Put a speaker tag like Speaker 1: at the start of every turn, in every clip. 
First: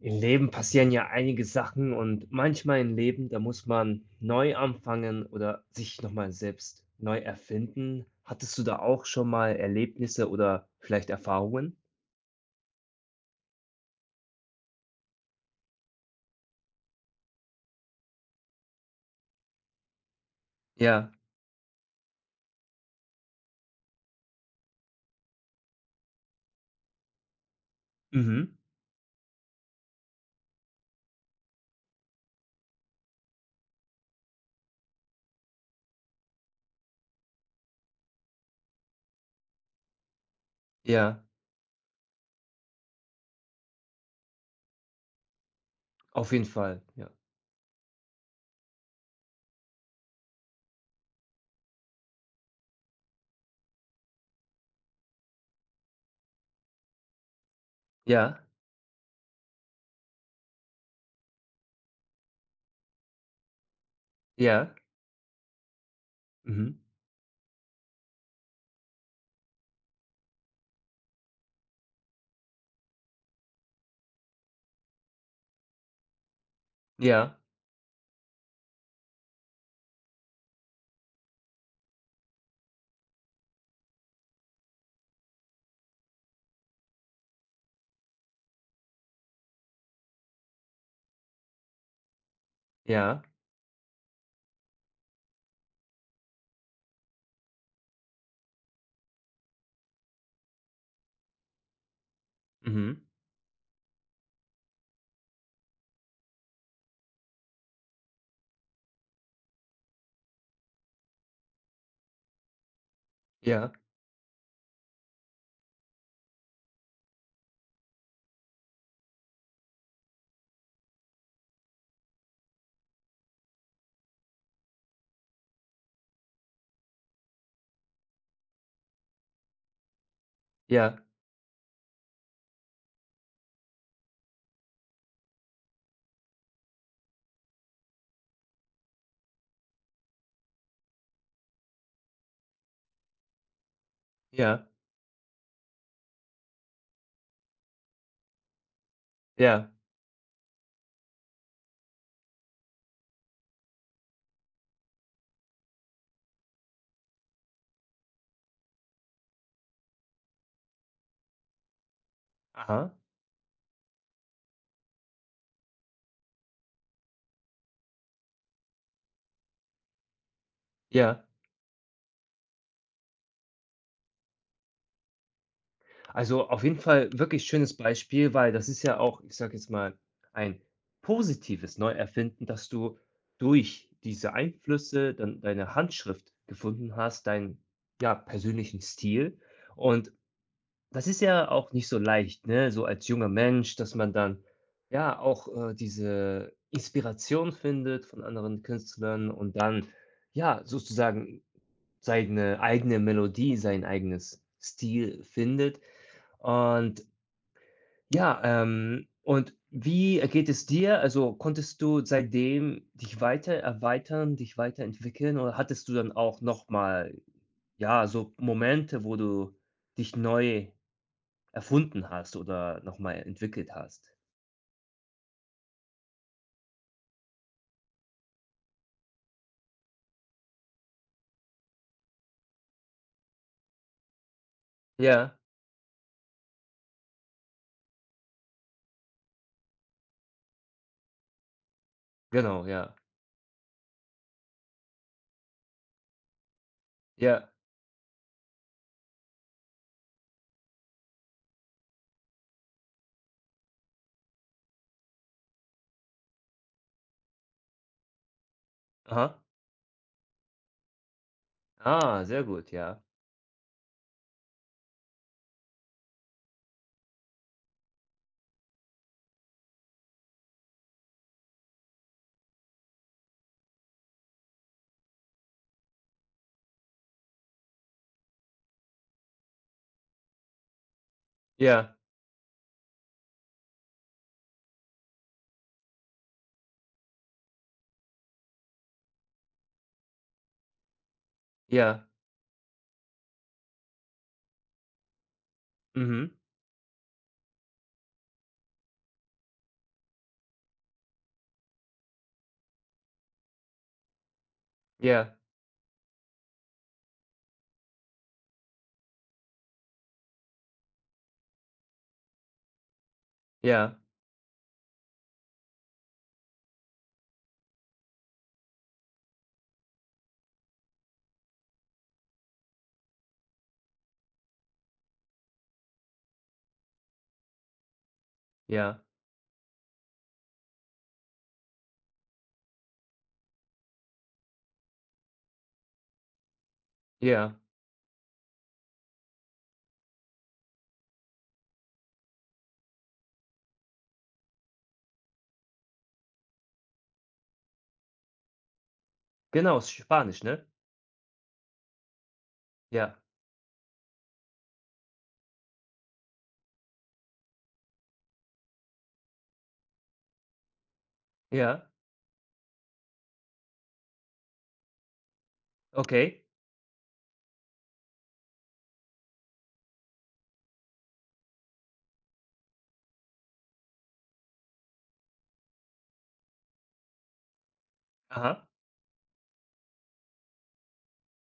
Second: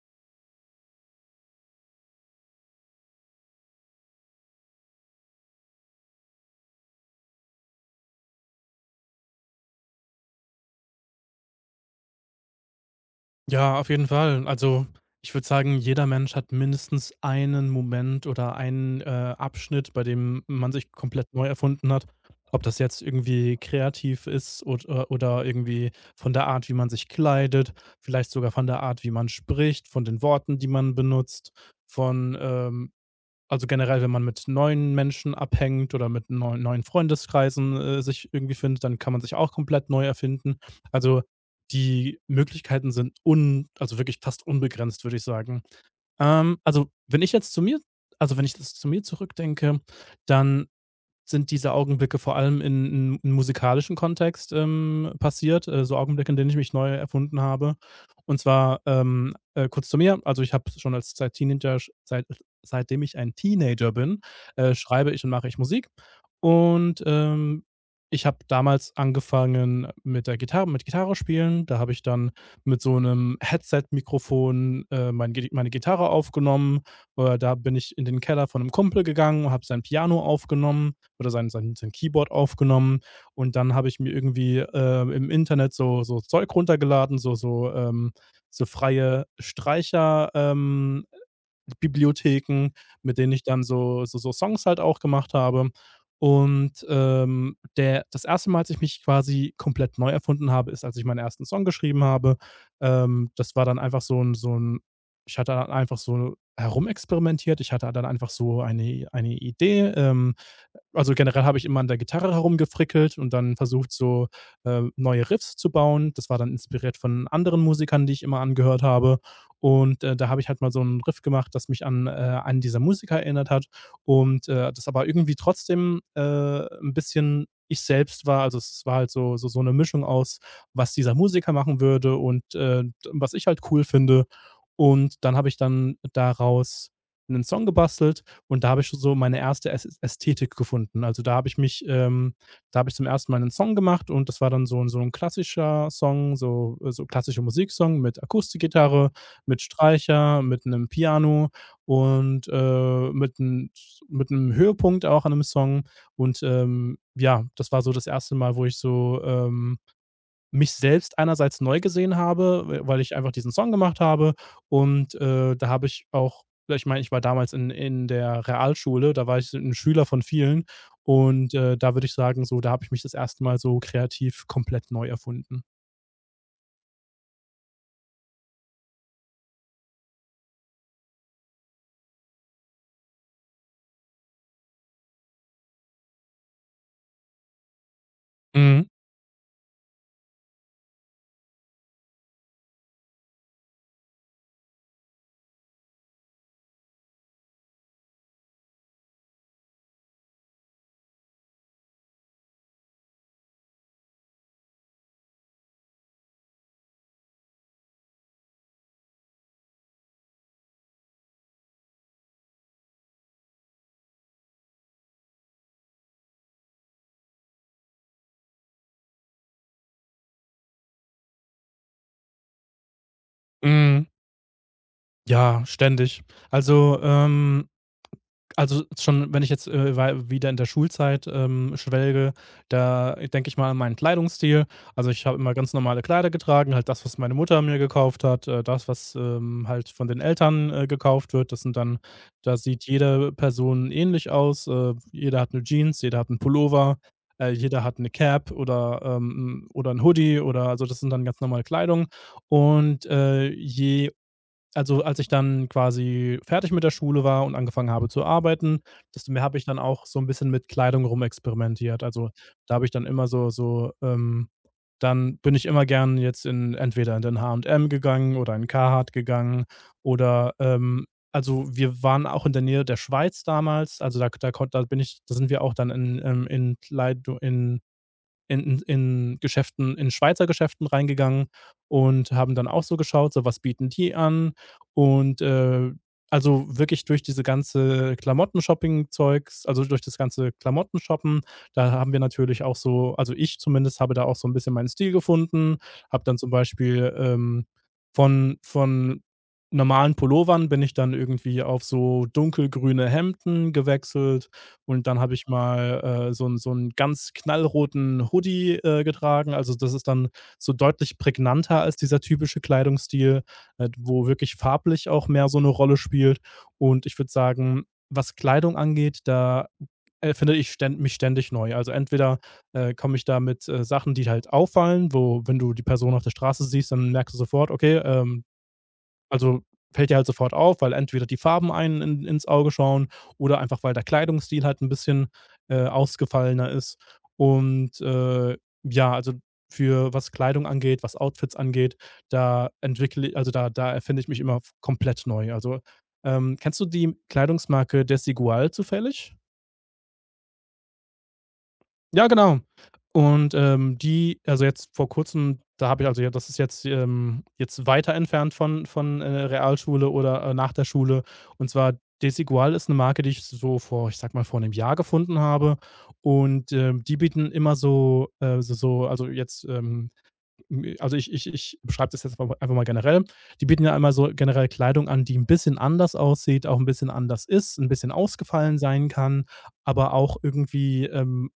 Speaker 1: Im Leben passieren ja einige Sachen und manchmal im Leben, da muss man neu anfangen oder sich nochmal selbst neu erfinden. Hattest du da auch schon mal Erlebnisse oder vielleicht Erfahrungen?
Speaker 2: Ja, auf jeden Fall. Also, ich würde sagen, jeder Mensch hat mindestens einen Moment oder einen, Abschnitt, bei dem man sich
Speaker 1: Ja,
Speaker 2: komplett neu erfunden hat. Ob das jetzt irgendwie kreativ ist oder irgendwie von der Art, wie man sich kleidet, vielleicht sogar
Speaker 1: mhm,
Speaker 2: von der Art, wie man spricht, von den Worten, die man benutzt, von, also, generell, wenn man mit neuen Menschen abhängt oder mit neuen Freundeskreisen, sich irgendwie findet, dann kann man sich auch komplett neu erfinden. Also,
Speaker 1: ja,
Speaker 2: die Möglichkeiten sind un also, wirklich fast unbegrenzt, würde ich sagen.
Speaker 1: auf jeden Fall,
Speaker 2: Also,
Speaker 1: ja.
Speaker 2: wenn ich jetzt zu mir also, wenn ich das zu mir zurückdenke, dann sind diese Augenblicke vor allem in musikalischen Kontext passiert, so Augenblicke, in denen ich mich neu erfunden habe. Und
Speaker 1: ja,
Speaker 2: zwar kurz zu mir, also ich habe schon als seit Teenager, sch- seit, seitdem ich ein Teenager bin,
Speaker 1: ja,
Speaker 2: schreibe ich und mache ich Musik.
Speaker 1: Mhm.
Speaker 2: Und ich habe damals angefangen mit der Gitarre, mit Gitarre spielen. Da habe ich dann mit so einem Headset-Mikrofon meine Gitarre aufgenommen.
Speaker 1: Ja,
Speaker 2: Da bin ich in den Keller von einem Kumpel gegangen, habe sein Piano aufgenommen oder sein Keyboard aufgenommen und dann habe ich mir irgendwie, im Internet so Zeug runtergeladen, so freie Streicher Bibliotheken, mit
Speaker 1: ja,
Speaker 2: denen ich dann so Songs halt auch gemacht habe. Und, der das erste Mal, als ich mich quasi komplett neu erfunden habe, ist, als ich meinen ersten Song geschrieben habe.
Speaker 1: mhm,
Speaker 2: Das war dann einfach so 'n Ich hatte dann einfach so herumexperimentiert. Ich hatte dann einfach so eine Idee. Also, generell habe ich immer an der Gitarre herumgefrickelt und dann
Speaker 1: ja,
Speaker 2: versucht, so, neue Riffs zu bauen. Das war dann inspiriert von anderen Musikern, die ich immer angehört habe. Und, da habe ich halt mal so einen Riff gemacht, das mich an einen dieser Musiker erinnert hat und, das aber irgendwie trotzdem, 'n bisschen ich selbst war. Also, es war halt so eine Mischung aus, was
Speaker 1: ja,
Speaker 2: dieser Musiker machen würde und, was ich halt cool finde. Und dann habe ich dann daraus einen Song gebastelt und da habe ich schon so meine erste Äs Ästhetik gefunden. Also, da habe ich zum ersten Mal einen Song gemacht und das war dann
Speaker 1: ja,
Speaker 2: so ein klassischer Song, so klassischer Musiksong mit Akustikgitarre mit
Speaker 1: ja,
Speaker 2: Streicher, mit einem Piano und, mit 'nem Höhepunkt auch an 'nem Song. Und, ja, das war so das erste Mal, wo ich so, mich selbst einerseits neu gesehen habe, w
Speaker 1: aha,
Speaker 2: weil ich einfach diesen Song gemacht habe. Und, da habe ich auch ja, ich meine, ich war damals in der Realschule, da war ich 'n Schüler von vielen
Speaker 1: ja.
Speaker 2: und, da würde ich sagen, so, da habe ich mich das erste Mal so kreativ komplett neu erfunden.
Speaker 1: Also, auf jeden Fall wirklich schönes Beispiel, weil das ist ja auch, ich sage jetzt mal, ein positives Neuerfinden, dass du durch diese Einflüsse dann deine Handschrift gefunden hast, deinen, ja, persönlichen
Speaker 2: Mhm,
Speaker 1: Stil. Und das ist ja auch nicht so leicht, ne, so als junger Mensch, dass man dann, ja, auch, diese Inspiration findet von anderen Künstlern und dann, ja, sozusagen seine eigene Melodie, sein eigenes Stil findet. Und ja, und wie geht es dir? Also, konntest du seitdem dich weiter erweitern, dich weiterentwickeln oder hattest du dann auch noch mal, ja, so Momente, wo du dich neu erfunden hast oder noch mal entwickelt
Speaker 2: mhm.
Speaker 1: hast?
Speaker 2: Ja, ständig. Also, ähm Also, schon wenn ich jetzt, wei wieder in der Schulzeit, schwelge, da denke ich mal an meinen Kleidungsstil. Also, ich
Speaker 1: Ja,
Speaker 2: habe immer ganz normale Kleider getragen, halt das, was meine Mutter mir gekauft hat, das, was, halt von den Eltern, gekauft wird. Das sind dann Da
Speaker 1: genau,
Speaker 2: sieht
Speaker 1: ja.
Speaker 2: jede Person ähnlich aus. Jeder hat eine Jeans, jeder hat einen Pullover,
Speaker 1: Ja.
Speaker 2: jeder hat eine Cap oder ein Hoodie oder also, das sind dann ganz normale Kleidung. Und, je also, als ich dann quasi fertig mit der Schule war und angefangen habe zu arbeiten, desto
Speaker 1: Aha.
Speaker 2: mehr habe ich dann auch so ein bisschen mit Kleidung rumexperimentiert.
Speaker 1: Ah,
Speaker 2: Also,
Speaker 1: sehr gut,
Speaker 2: da habe ich
Speaker 1: ja.
Speaker 2: dann immer so so, dann bin ich immer gern jetzt in entweder in den H&M gegangen oder in Carhartt gegangen oder, also, wir waren auch in der Nähe der Schweiz damals. Also, da da kon da bin ich da sind wir auch dann in Geschäften in Schweizer Geschäften reingegangen
Speaker 1: Ja,
Speaker 2: und haben dann auch so geschaut, so was bieten die an? Und, also wirklich durch diese ganze Klamotten-Shopping-Zeugs also durch das ganze Klamotten-Shoppen, da
Speaker 1: ja.
Speaker 2: haben wir natürlich auch so also ich zumindest habe da auch so ein bisschen meinen Stil gefunden, habe
Speaker 1: Mhm.
Speaker 2: dann zum Beispiel, von normalen Pullovern bin ich dann irgendwie auf so dunkelgrüne Hemden gewechselt und dann habe
Speaker 1: Ja,
Speaker 2: ich mal, so einen ganz knallroten Hoodie, getragen. Also, das ist dann so deutlich prägnanter als dieser typische Kleidungsstil,
Speaker 1: ja,
Speaker 2: wo wirklich farblich auch mehr so eine Rolle spielt. Und ich würde sagen, was Kleidung angeht, da erfinde ich ständ mich ständig neu. Also, entweder, komme ich da mit, Sachen, die halt auffallen, wo wenn du die Person auf der Straße siehst, dann merkst du sofort: „Okay,
Speaker 1: ja,
Speaker 2: also, fällt dir halt sofort auf, weil entweder die Farben einen in ins Auge schauen oder einfach, weil der Kleidungsstil halt ein bisschen, ausgefallener ist.
Speaker 1: ja.
Speaker 2: Und, ja, also, für was Kleidung angeht, was Outfits angeht, da entwickle also, da da erfinde ich mich immer f komplett neu. Also, kennst du die Kleidungsmarke Desigual zufällig?
Speaker 1: Genau, ist Spanisch, ne?
Speaker 2: Ja, genau.
Speaker 1: Ja,
Speaker 2: Und, die also, jetzt vor Kurzem, da habe ich also, ja, das ist jetzt, jetzt weiter entfernt von Realschule oder, nach der Schule. Und
Speaker 1: ja.
Speaker 2: zwar Desigual ist eine Marke, die ich so vor ich sag mal, vor einem Jahr gefunden habe.
Speaker 1: Okay.
Speaker 2: Und, die bieten immer so, so so also, jetzt, m also, ich beschreibe das jetzt einfach mal generell. Die bieten ja einmal so generell Kleidung an, die ein bisschen anders aussieht, auch ein bisschen anders ist, ein bisschen
Speaker 1: Aha.
Speaker 2: ausgefallen sein kann, aber auch irgendwie,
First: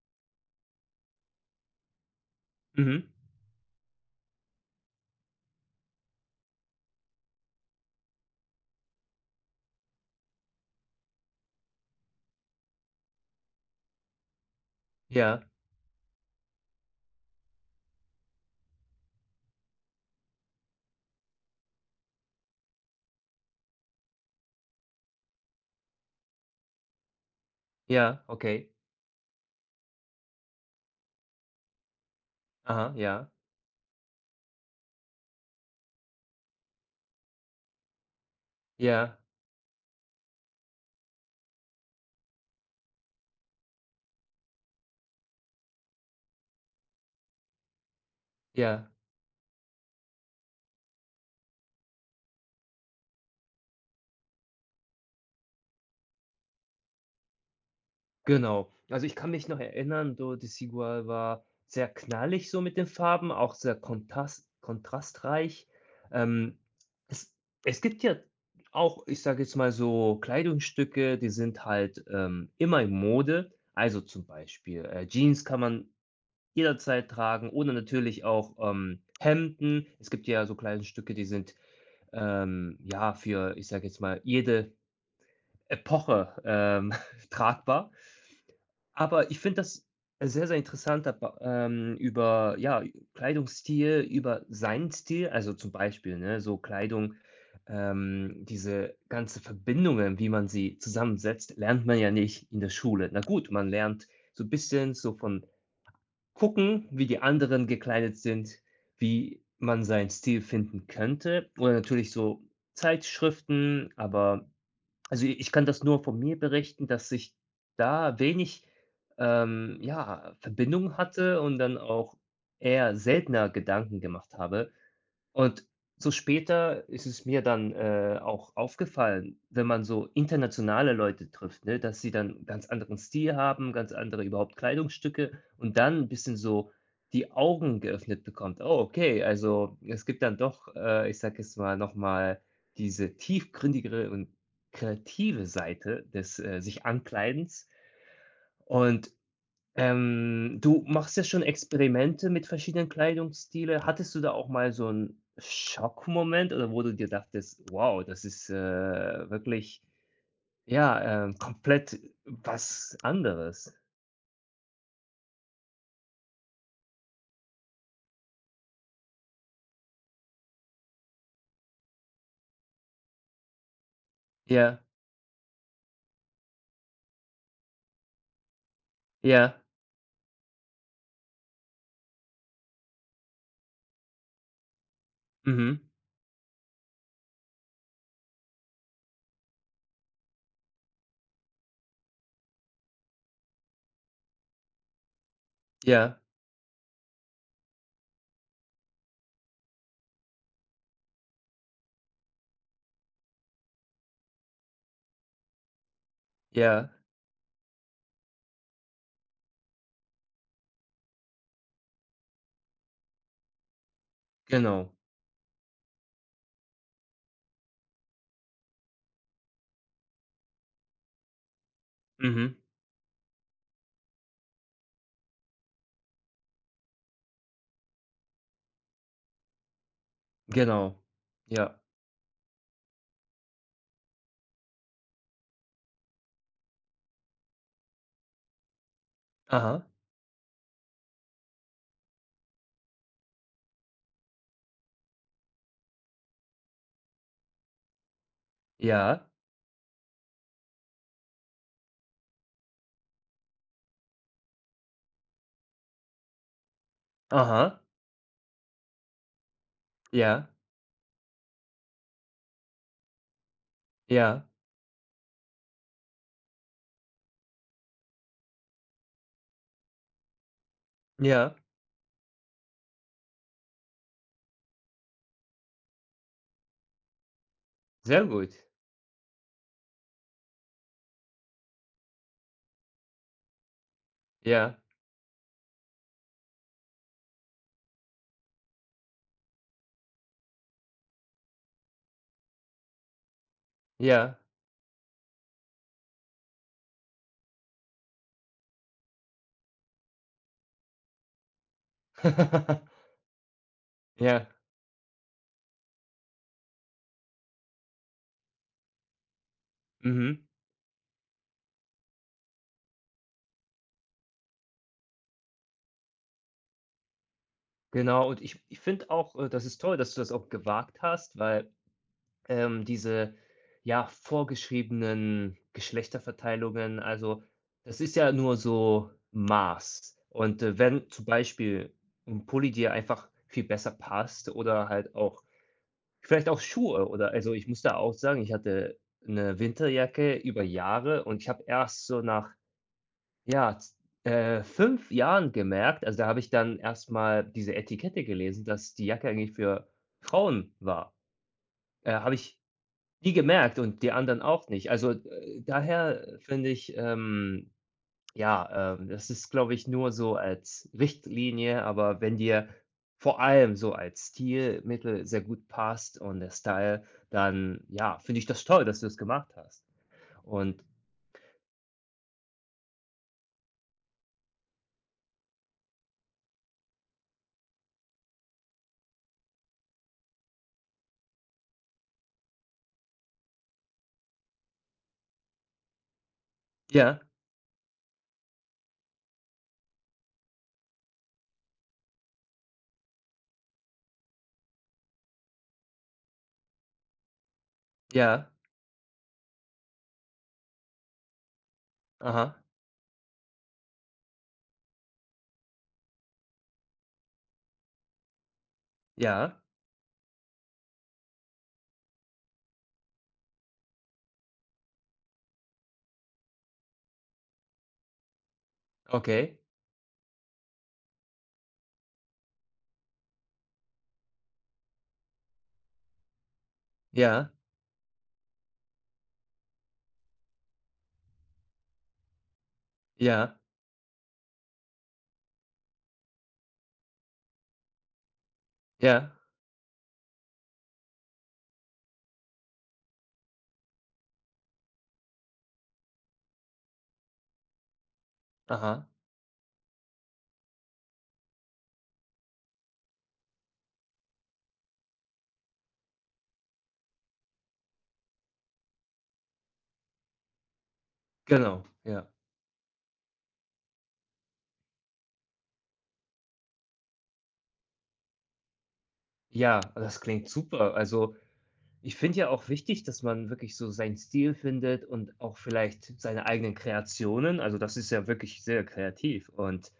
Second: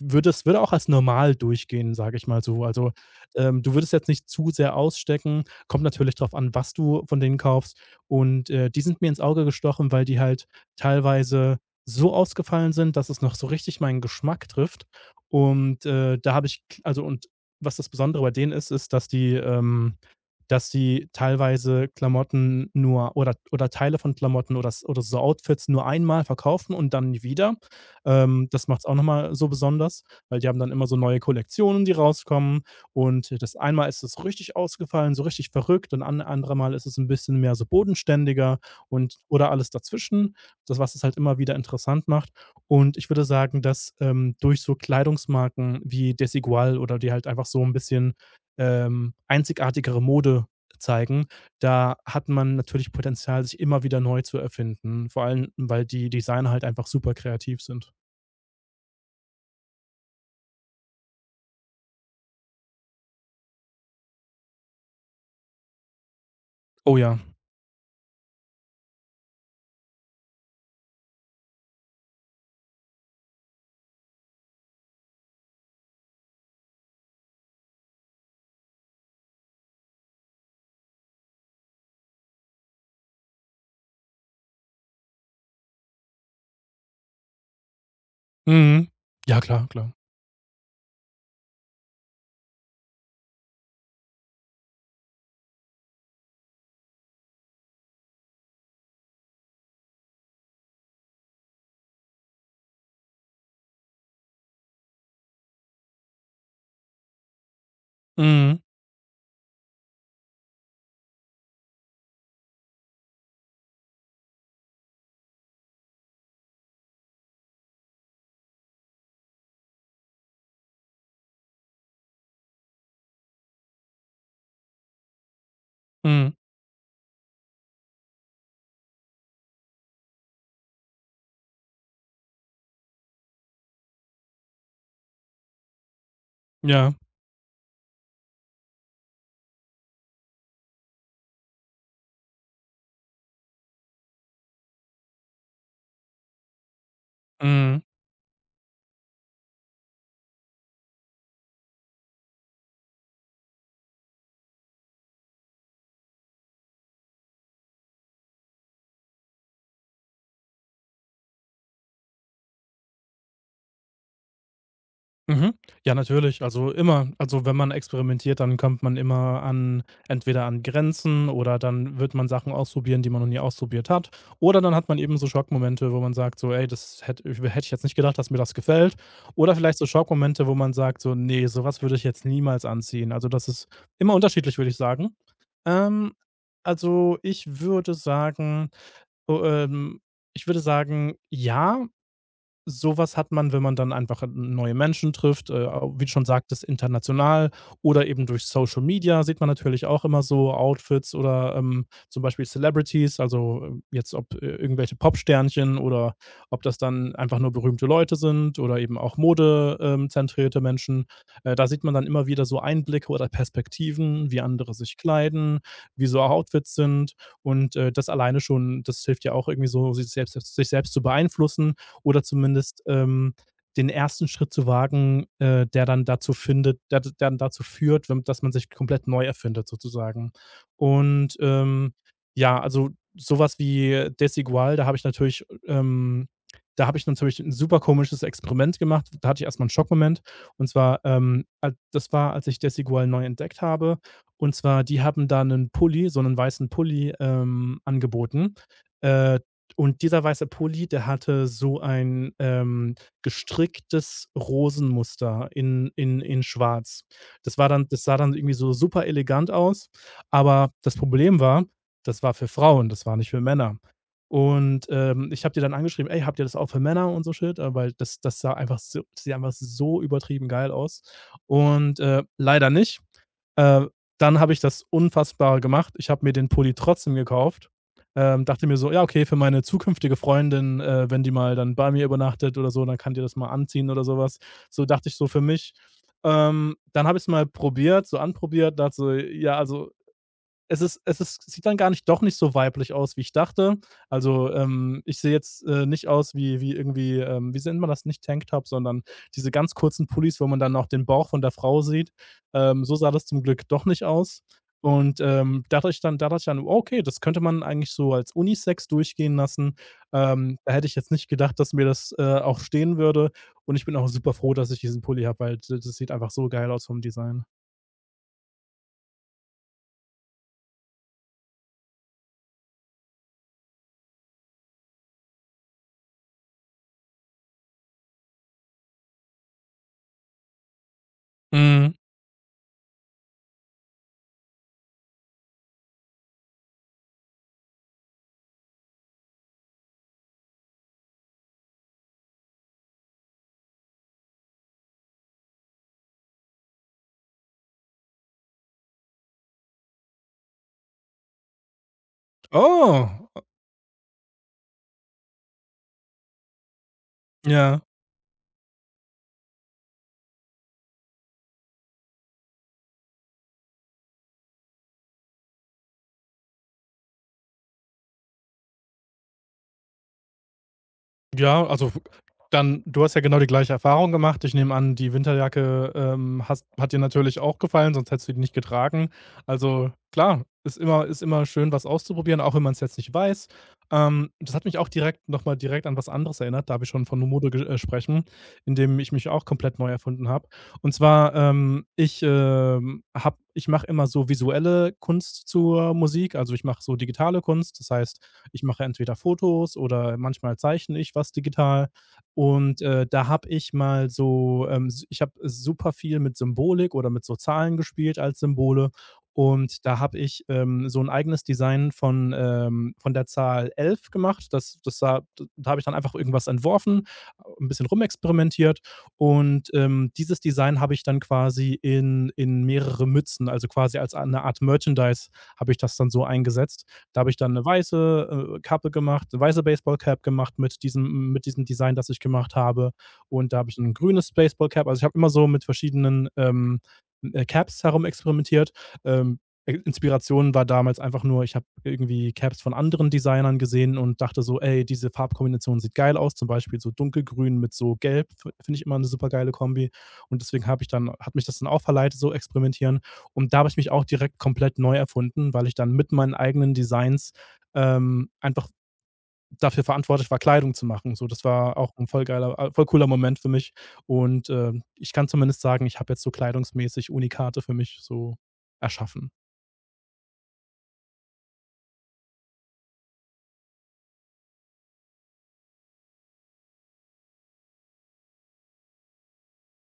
Speaker 2: würde es würde auch als normal durchgehen, sage ich mal so. Also,
Speaker 1: Mhm.
Speaker 2: du würdest jetzt nicht zu sehr ausstecken. Kommt natürlich drauf an, was du von denen kaufst. Und, die sind mir ins Auge gestochen, weil die halt teilweise so ausgefallen sind, dass es noch so richtig meinen Geschmack trifft.
Speaker 1: Ja.
Speaker 2: Und, da habe ich also, und was das Besondere bei denen ist, ist, dass die dass sie teilweise Klamotten nur oder Teile von Klamotten oder s oder so Outfits nur einmal verkaufen und dann nie wieder.
Speaker 1: Ja,
Speaker 2: Das
Speaker 1: okay.
Speaker 2: macht es auch noch mal so besonders, weil die haben dann immer so neue Kollektionen, die rauskommen
Speaker 1: Aha,
Speaker 2: und
Speaker 1: ja.
Speaker 2: das einmal ist es richtig ausgefallen, so richtig verrückt und an andere Mal ist es ein bisschen mehr so bodenständiger
Speaker 1: Ja,
Speaker 2: und oder alles dazwischen, das was es halt immer wieder interessant macht. Und ich würde sagen, dass, durch so Kleidungsmarken wie Desigual oder die halt einfach so ein bisschen,
Speaker 1: ja,
Speaker 2: einzigartigere Mode zeigen, da hat man natürlich Potenzial, sich immer wieder neu zu erfinden, vor allem, weil die Designer halt einfach super kreativ sind.
Speaker 1: genau. Also, ich kann mich noch erinnern, so das Sigual war sehr knallig so mit den Farben, auch sehr kontast kontrastreich. Ähm,
Speaker 2: Oh ja.
Speaker 1: es es gibt ja auch, ich sage jetzt mal so, Kleidungsstücke, die sind halt, immer in Mode. Also, zum Beispiel, Jeans kann man jederzeit tragen oder natürlich auch, Hemden. Es gibt ja so Kleidungsstücke, die sind, ja, für, ich sage jetzt mal, jede Epoche, tragbar.
Speaker 2: Mhm.
Speaker 1: Aber ich
Speaker 2: Ja,
Speaker 1: finde
Speaker 2: klar,
Speaker 1: das
Speaker 2: klar.
Speaker 1: sehr, sehr interessant daba über, ja, Kleidungsstil, über seinen Stil, also zum Beispiel, ne, so Kleidung, diese ganze Verbindungen, wie man sie zusammensetzt, lernt man ja nicht in der Schule. Na gut, man lernt so ein bisschen so von gucken, wie die anderen gekleidet sind,
Speaker 2: Mhm.
Speaker 1: wie man seinen Stil finden könnte oder natürlich so Zeitschriften, aber also, ich kann das nur von mir berichten, dass ich da wenig, ja, Verbindung hatte und dann auch eher seltener Gedanken gemacht habe. Und so
Speaker 2: Mhm.
Speaker 1: später ist es mir dann, auch aufgefallen, wenn man so internationale Leute trifft, ne, dass sie dann ganz anderen Stil haben, ganz andere überhaupt Kleidungsstücke und dann 'n bisschen so
Speaker 2: Ja.
Speaker 1: die Augen geöffnet bekommt. Oh, okay, also es gibt dann doch, ich sage jetzt mal, noch mal diese tiefgründigere und kreative Seite des, sich Ankleidens
Speaker 2: Mhm.
Speaker 1: und du machst ja schon Experimente mit verschiedenen Kleidungsstile. Hattest du da auch mal so 'n Schockmoment oder wo du dir dachtest: „Wow, das ist, wirklich, ja, komplett was anderes?“
Speaker 2: Mhm. Ja, natürlich. Also immer. Also, wenn man experimentiert, dann kommt man immer an entweder an Grenzen oder dann wird man Sachen ausprobieren, die man noch nie ausprobiert hat. Oder dann
Speaker 1: Ja,
Speaker 2: hat man eben so Schockmomente, wo man sagt so: „Ey, das hätte ich jetzt nicht gedacht, dass mir das gefällt.“ Oder
Speaker 1: ja,
Speaker 2: vielleicht so Schockmomente, wo man sagt so: nee, sowas würde ich jetzt niemals anziehen.“ Also, das ist immer unterschiedlich, würde ich sagen.
Speaker 1: mhm,
Speaker 2: Ähm, also, o ähm, ich würde sagen, ja, sowas hat man, wenn man dann einfach, neue Menschen trifft, au wie du
Speaker 1: ja,
Speaker 2: schon sagtest, international oder eben durch Social Media sieht man natürlich auch immer so Outfits oder, zum Beispiel Celebrities, also, irgendwelche Popsternchen oder ob das
Speaker 1: ja,
Speaker 2: dann einfach nur berühmte Leute sind oder eben auch modezentrierte Menschen. Da sieht man dann immer wieder so Einblicke oder Perspektiven, wie andere
Speaker 1: genau,
Speaker 2: sich kleiden, wie so Outfits sind und, das alleine schon das hilft ja auch irgendwie so, sich selbst zu beeinflussen oder
Speaker 1: mhm,
Speaker 2: zumindest, den ersten Schritt zu wagen, der dann dazu findet der d dann dazu führt, wenn dass man sich komplett neu erfindet sozusagen.
Speaker 1: genau,
Speaker 2: Und,
Speaker 1: ja,
Speaker 2: ja, also sowas wie Desigual, da habe ich natürlich ein super komisches Experiment gemacht. Da hatte ich erstmal einen
Speaker 1: aha,
Speaker 2: Schockmoment. Und zwar, al das war, als ich Desigual neu entdeckt habe. Und zwar, die haben da einen Pulli einen weißen Pulli, angeboten,
Speaker 1: ja,
Speaker 2: äh, und dieser weiße Pulli, der hatte so ein, gestricktes Rosenmuster in schwarz.
Speaker 1: aha,
Speaker 2: Das sah dann irgendwie so super elegant aus,
Speaker 1: ja,
Speaker 2: aber das Problem war, das war für Frauen, das war nicht für Männer.
Speaker 1: ja,
Speaker 2: Und, ich habe die dann angeschrieben: „Ey, habt ihr das auch für Männer und so Shit?“ Weil das sah einfach so das sieht einfach so übertrieben geil aus.
Speaker 1: ja,
Speaker 2: Und, leider nicht. Äh, Dann habe ich das Unfassbare gemacht. Ich habe mir den Pulli trotzdem gekauft.
Speaker 1: sehr gut,
Speaker 2: Dachte mir so: „Ja, okay, für meine zukünftige Freundin, wenn die mal dann bei mir übernachtet oder so, dann kann die das mal anziehen“ oder sowas.
Speaker 1: ja,
Speaker 2: So dachte ich so für mich. Dann habe ich es mal probiert so anprobiert, dachte so: „Ja, also es ist sieht dann gar nicht doch nicht so weiblich aus, wie ich dachte.
Speaker 1: ja,
Speaker 2: Also, ich sehe jetzt, nicht aus wie irgendwie, wie nennt man das? Nicht Tanktop, sondern diese ganz kurzen Pullis, wo man dann auch den Bauch von der Frau sieht. So sah das zum Glück doch nicht aus.
Speaker 1: ja,
Speaker 2: Und, da dachte ich dann da dachte ich dann: oh, „Okay, das könnte man eigentlich so als Unisex durchgehen lassen.“
Speaker 1: mhm.
Speaker 2: Da hätte ich jetzt nicht gedacht, dass mir das, auch stehen würde. Und ich bin auch super froh, dass ich diesen Pulli habe, weil d das sieht einfach so geil aus vom Design.
Speaker 1: Genau, und ich finde auch, das ist toll, dass du das auch gewagt hast, weil, diese, ja, vorgeschriebenen Geschlechterverteilungen, also, das ist ja nur so Maß. Und, wenn zum Beispiel
Speaker 2: Mhm.
Speaker 1: 'n Pulli dir einfach viel besser passt oder halt auch vielleicht auch Schuhe oder also, ich muss da auch sagen, ich hatte eine Winterjacke über Jahre und ich habe erst so nach ja, z 5 Jahren gemerkt also, da habe ich dann erstmal diese Etikette gelesen, dass die Jacke eigentlich für Frauen war. Habe ich
Speaker 2: Oh.
Speaker 1: nie gemerkt und die anderen auch nicht. Also, daher finde ich,
Speaker 2: Ja.
Speaker 1: ja, das ist, glaube ich, nur so als Richtlinie, aber wenn dir vor allem so als Stilmittel sehr gut passt und der Style, dann, ja, finde ich das toll, dass du es gemacht hast. Und
Speaker 2: Ja, also dann du hast ja genau die gleiche Erfahrung gemacht. Ich nehme an, die Winterjacke, hast hat dir natürlich auch gefallen, sonst hättest du die nicht getragen. Also klar, ist immer schön, was auszuprobieren, auch wenn man es jetzt nicht weiß. Das hat mich auch direkt noch mal direkt an was anderes erinnert, da wir schon von
Speaker 1: ja,
Speaker 2: Mode ge sprechen, in dem ich mich auch komplett neu erfunden habe. Und zwar, ich, habe ich mache immer so visuelle Kunst zur Musik. Also, ich mache so digitale Kunst. Das heißt
Speaker 1: ja,
Speaker 2: ich mache entweder Fotos oder manchmal zeichne ich was digital.
Speaker 1: aha,
Speaker 2: Und, da habe ich mal so, s ich habe super viel mit Symbolik oder mit so Zahlen gespielt als Symbole.
Speaker 1: ja,
Speaker 2: Und da habe ich, so ein eigenes Design von der Zahl 11 gemacht. Das das sah Da habe ich dann einfach irgendwas entworfen, ein bisschen rumexperimentiert
Speaker 1: okay,
Speaker 2: und, dieses Design habe ich dann quasi in mehrere Mützen, also quasi als eine Art Merchandise habe ich das dann so eingesetzt. Da habe ich
Speaker 1: ja.
Speaker 2: dann eine weiße, Kappe gemacht 'ne weiße Baseballcap gemacht mit diesem Design, das ich gemacht habe. Und da
Speaker 1: Ja,
Speaker 2: habe ich ein grünes Baseballcap. Also, ich habe immer so mit verschiedenen, Caps herumexperimentiert.
Speaker 1: ja,
Speaker 2: Ähm, I Inspiration war damals einfach nur, ich habe irgendwie Caps von anderen Designern gesehen und dachte so: „Ey, diese Farbkombination sieht geil aus.“ Zum Beispiel so dunkelgrün mit so gelb, f finde ich immer eine
Speaker 1: aha,
Speaker 2: super geile Kombi. Und deswegen habe ich dann hat mich das dann auch verleitet, so experimentieren. Und da habe ich mich auch direkt komplett neu erfunden, weil ich dann mit meinen eigenen Designs, einfach dafür verantwortlich war, Kleidung zu machen. So, das war
Speaker 1: genau,
Speaker 2: auch ein
Speaker 1: ja.
Speaker 2: voll cooler Moment für mich. Und, ich kann zumindest sagen, ich habe jetzt so kleidungsmäßig Unikate für mich so erschaffen.
Speaker 1: Ja, das klingt super. Also, ich finde ja auch wichtig, dass man wirklich so seinen Stil findet und auch vielleicht seine eigenen Kreationen. Also, das ist ja wirklich sehr kreativ und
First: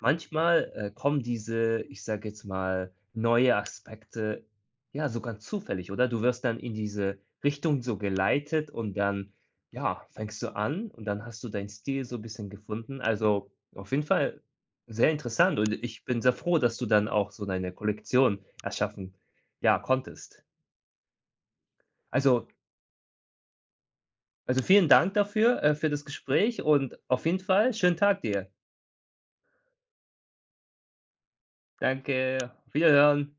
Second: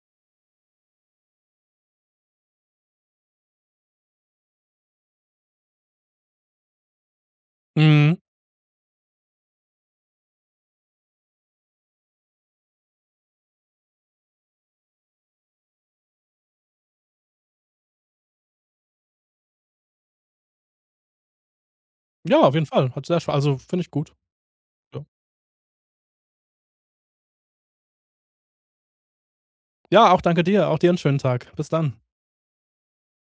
Speaker 1: manchmal, kommen diese, ich sage jetzt mal, neue Aspekte, ja, sogar zufällig, oder? Du wirst dann in diese Richtung so
Speaker 2: Mhm.
Speaker 1: geleitet und dann, ja, fängst du an und dann hast du deinen Stil so 'n bisschen gefunden. Also, auf jeden Fall sehr interessant und ich bin sehr froh, dass du dann auch so deine Kollektion erschaffen, ja, konntest.
Speaker 2: Ja,
Speaker 1: Also,
Speaker 2: auf jeden Fall. Hat sehr Spa also, finde ich gut.
Speaker 1: Also, vielen
Speaker 2: Ja.
Speaker 1: Dank dafür, für das Gespräch und auf jeden Fall schönen Tag dir.
Speaker 2: Ja, auch danke dir. Auch dir einen schönen Tag. Bis dann.
Speaker 1: Danke, auf Wiederhören.